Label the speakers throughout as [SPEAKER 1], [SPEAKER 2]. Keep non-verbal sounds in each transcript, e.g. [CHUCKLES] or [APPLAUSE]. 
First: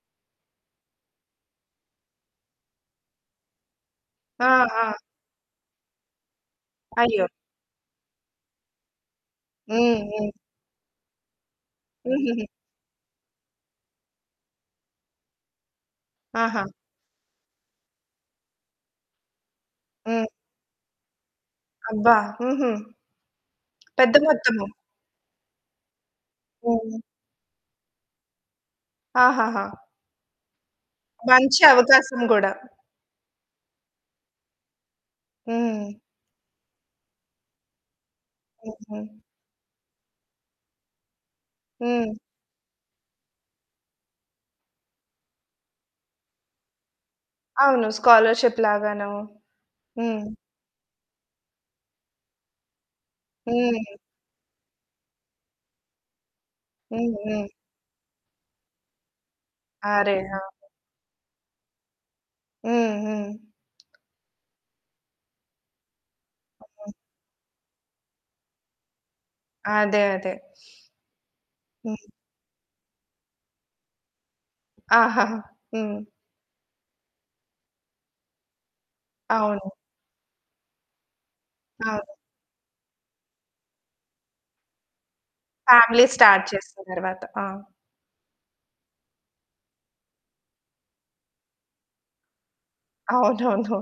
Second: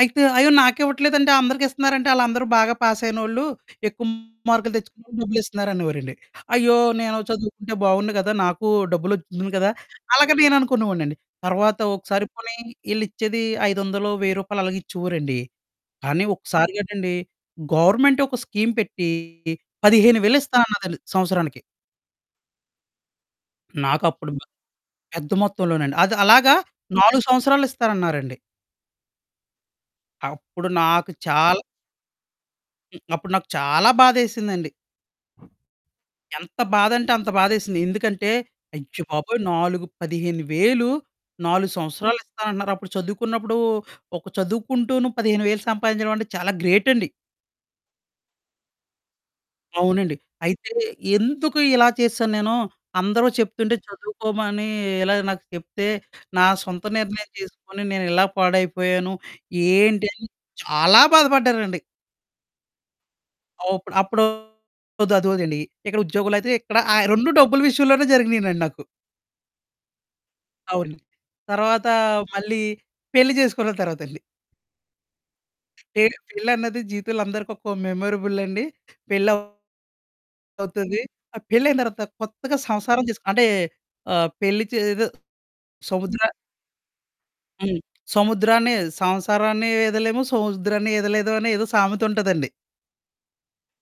[SPEAKER 1] అయితే, అయ్యో! నాకివ్వట్లేదంటే, అందరికిస్తన్నారంటే, ఆళ్ళందరూ బాగా పాసయినోళ్ళు, ఎక్కువ
[SPEAKER 2] ఆ!
[SPEAKER 1] మార్కులు
[SPEAKER 2] ఆ!
[SPEAKER 1] తెచ్చుకున్నోళ్ళకి డబ్బులిస్తన్నారనేవోరండి. అయ్యో! నేను
[SPEAKER 2] అయ్యో!
[SPEAKER 1] చదువుకుంటే బావున్ను గదా! నాకూ డబ్బులొచ్చెద్దును కదా!
[SPEAKER 2] హ్మ్. హ్మ్.
[SPEAKER 1] అలగ నేననుకునేవోడినండి. తర్వాత ఒకసారి
[SPEAKER 2] హుహుహు.
[SPEAKER 1] పోనీ ఈళ్ళిచ్చేది ఐదొందలో, రూ. 1000 అలాగిచ్చేవోరండి. కానీ
[SPEAKER 2] ఆహా!
[SPEAKER 1] ఒకసారిగటండి, గవర్నమెంట్ ఒక స్కీమ్ పెట్టీ పదిహేను
[SPEAKER 2] హ్మ్.
[SPEAKER 1] వేలు ఇస్తానన్నదండి సంవత్సరానికి.
[SPEAKER 2] అబ్బా! హుహు. పెద్ద
[SPEAKER 1] నాకప్పుడు మ
[SPEAKER 2] మొత్తము.
[SPEAKER 1] పెద్ద మొత్తంలోనండి. అది అలాగా
[SPEAKER 2] హ్మ్.
[SPEAKER 1] 4 సంవత్సరాలు ఇస్తారన్నారండి.
[SPEAKER 2] ఆహహా!
[SPEAKER 1] అప్పుడు నాకు చాల్
[SPEAKER 2] మంచి అవకాశం గూడా.
[SPEAKER 1] హ్మ్. అప్పుడు నాకు చాలా బాధేసిందండి.
[SPEAKER 2] హ్మ్.
[SPEAKER 1] ఎంత బాధంటే అంత బాధేసింది. ఎందుకంటే,
[SPEAKER 2] హుహు.
[SPEAKER 1] అయ్య బాబోయ్! నాలుగు 15,000, 4
[SPEAKER 2] హ్మ్.
[SPEAKER 1] సంవత్సరాలిస్తానంటన్నార? అప్పుడు చదువుకున్నప్పుడూ, ఒక చదువుకుంటూను 15,000 సంపాదించడవంటే చాలా గ్రేటండి.
[SPEAKER 2] అవును. స్కాలర్‌షిప్‌ లాగానో.
[SPEAKER 1] అవునండి.
[SPEAKER 2] హ్మ్.
[SPEAKER 1] అయితే, ఎందుకు ఇలా చేసేశాను నేను? అందరూ చెప్తుంటే
[SPEAKER 2] హ్మ్.
[SPEAKER 1] చదువుకోమనీ ఇలాగ నాకు చెప్తే, నా సొంత
[SPEAKER 2] హ్మ్.
[SPEAKER 1] నిర్ణయం
[SPEAKER 2] హ్మ్.
[SPEAKER 1] తీసుకొని నేనిలా పాడైపోయాను, ఏంటి?
[SPEAKER 2] అరె!
[SPEAKER 1] అని
[SPEAKER 2] ఆ!
[SPEAKER 1] చాలా బాధపడ్డారండి.
[SPEAKER 2] హ్మ్. హ్మ్.
[SPEAKER 1] ఆ! ఉప్పుడు అప్పుడూ ఒద్దు, అది వదిలేయండి. ఇక్కడ ఉద్యోగులయితే ఇక్కడ
[SPEAKER 2] హ్మ్.
[SPEAKER 1] ఆ! రొండూ డబ్బుల విషయంలోనే జరిగినినండి నాకు.
[SPEAKER 2] అదే. అదే.
[SPEAKER 1] అవును. తరవాతా
[SPEAKER 2] హ్మ్.
[SPEAKER 1] మళ్ళీ పెళ్లి జేసుకున్న తర్వాతండి.
[SPEAKER 2] ఆహాహా! హ్మ్.
[SPEAKER 1] పే పెళ్ళన్నది జీవితం‌లో అందరికొక్కో మెమరబుల్లండి. పెళ్లవ్
[SPEAKER 2] అవును.
[SPEAKER 1] అవుతది. ఆ పెళ్లయిన తరవాత
[SPEAKER 2] అవును.
[SPEAKER 1] కొత్తగా సంసారం చేస్ అంటే, ఆహ్, పెళ్లి చే ఏదో
[SPEAKER 2] ఫ్యామిలీ
[SPEAKER 1] సముద్ర
[SPEAKER 2] స్టార్ట్ చేసిన తర్వాత. ఆ!
[SPEAKER 1] హ్మ్. సముద్రాన్ని సంసారాన్ని వీదలేము, సముద్రాన్ని ఈదలేదు అనే ఏదో సామెతుంటదండి.
[SPEAKER 2] అవునవును.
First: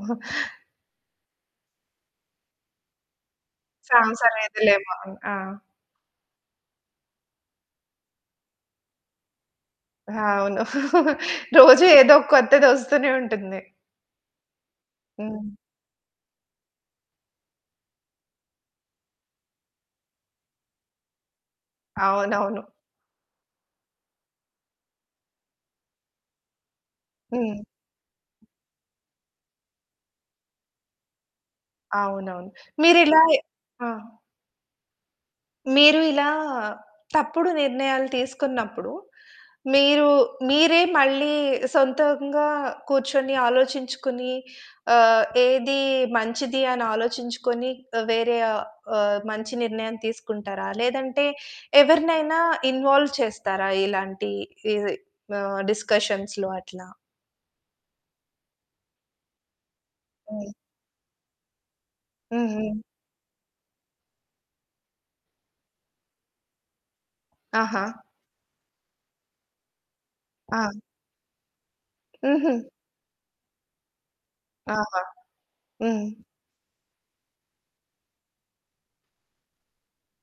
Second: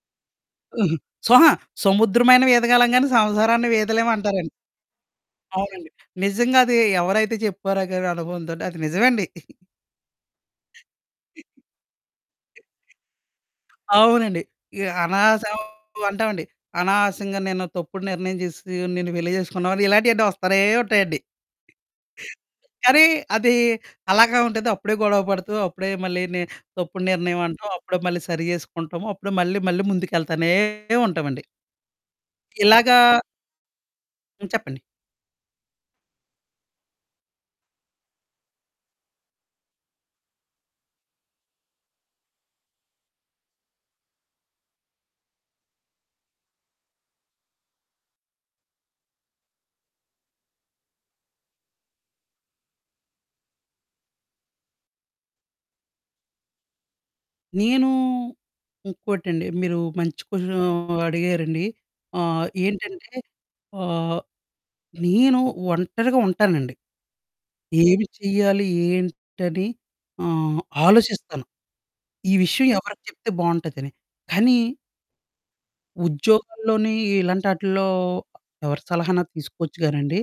[SPEAKER 1] అహా! స్వహా సముద్రమైన వీదగలం గానీ, సంసారాన్ని
[SPEAKER 2] ఛాన్స్
[SPEAKER 1] వీదలేవంటారండి.
[SPEAKER 2] అనేది లేవు అని. ఆ!
[SPEAKER 1] అవునండి. నిజంగదీ ఎవరైతే చెప్పారో గానీ అనుభవంతోటి అది నిజవండి. [GIGGLES]
[SPEAKER 2] అవును. [CHUCKLES]
[SPEAKER 1] [CHUCKLES]
[SPEAKER 2] రోజూ ఏదోక కొత్తది ఒస్తూనే ఉంటుంది.
[SPEAKER 1] అవునండి. ఇ
[SPEAKER 2] హ్మ్.
[SPEAKER 1] అనవసరం అంటావండి. అనవసరంగా నేనో తప్పుడు నిర్ణయం జేసేసీ, నిన్ను పెళ్లి చేసుకున్నావని, ఇలాంటియన్నీ వస్తానే ఉంటాయండి.
[SPEAKER 2] అవునవును.
[SPEAKER 1] కానీ, అదీ అలాగా ఉంటంది. అప్పుడే గొడవ పడుతూ, అప్పుడే మళ్ళీని తప్పుడు
[SPEAKER 2] హ్మ్.
[SPEAKER 1] నిర్ణయవంటాం, అప్పుడే మళ్ళీ సరి చేసుకుంటాము. అప్పుడే మళ్ళీ మళ్ళీ ముందుకెళ్తానే ఉంటావండి.
[SPEAKER 2] అవునవును.
[SPEAKER 1] ఇలాగా
[SPEAKER 2] మీరిలాయె ఆ!
[SPEAKER 1] హ్మ్. చెప్పండి.
[SPEAKER 2] మీరు ఇలా తప్పుడు నిర్ణయాలు తీసుకున్నప్పుడు, మీరు మీరే మళ్ళీ సొంతంగా కూర్చొని, ఆలోచించుకుని, ఆహ్, ఏదీ మంచిది అనాలోచించుకొనీ ఆహ్, వేరే ఆహ్, ఆహ్, మంచి నిర్ణయం తీసుకుంటారా లేదంటే ఎవరినైనా ఇన్వాల్వ్ చేస్తారా ఇలాంటీ ఈ మా డిస్కషన్స్‌లో అట్లా?
[SPEAKER 1] నేనూ ఇంకోటండి, మీరూ మంచి
[SPEAKER 2] హ్మ్.
[SPEAKER 1] కొషనూ అడిగారండి. ఆహ్,
[SPEAKER 2] హ్మ్. హ్మ్.
[SPEAKER 1] ఏంటంటే ఆహ్, నేను ఒంటరిగా ఉంటానండి.
[SPEAKER 2] ఆహా!
[SPEAKER 1] ఏమి చెయ్యాలి, ఏంటని ఆహ్,
[SPEAKER 2] ఆ!
[SPEAKER 1] ఆలోచిస్తాను. ఈ
[SPEAKER 2] హుహు.
[SPEAKER 1] విషయం ఎవరికి చెప్తే బావుంటదని. కానీ
[SPEAKER 2] ఆహా! హ్మ్.
[SPEAKER 1] ఉద్యోగంలోనీ ఇలాంటాటిల్లో ఎవరి సలహాన్నా తీసుకోచ్చు గానండి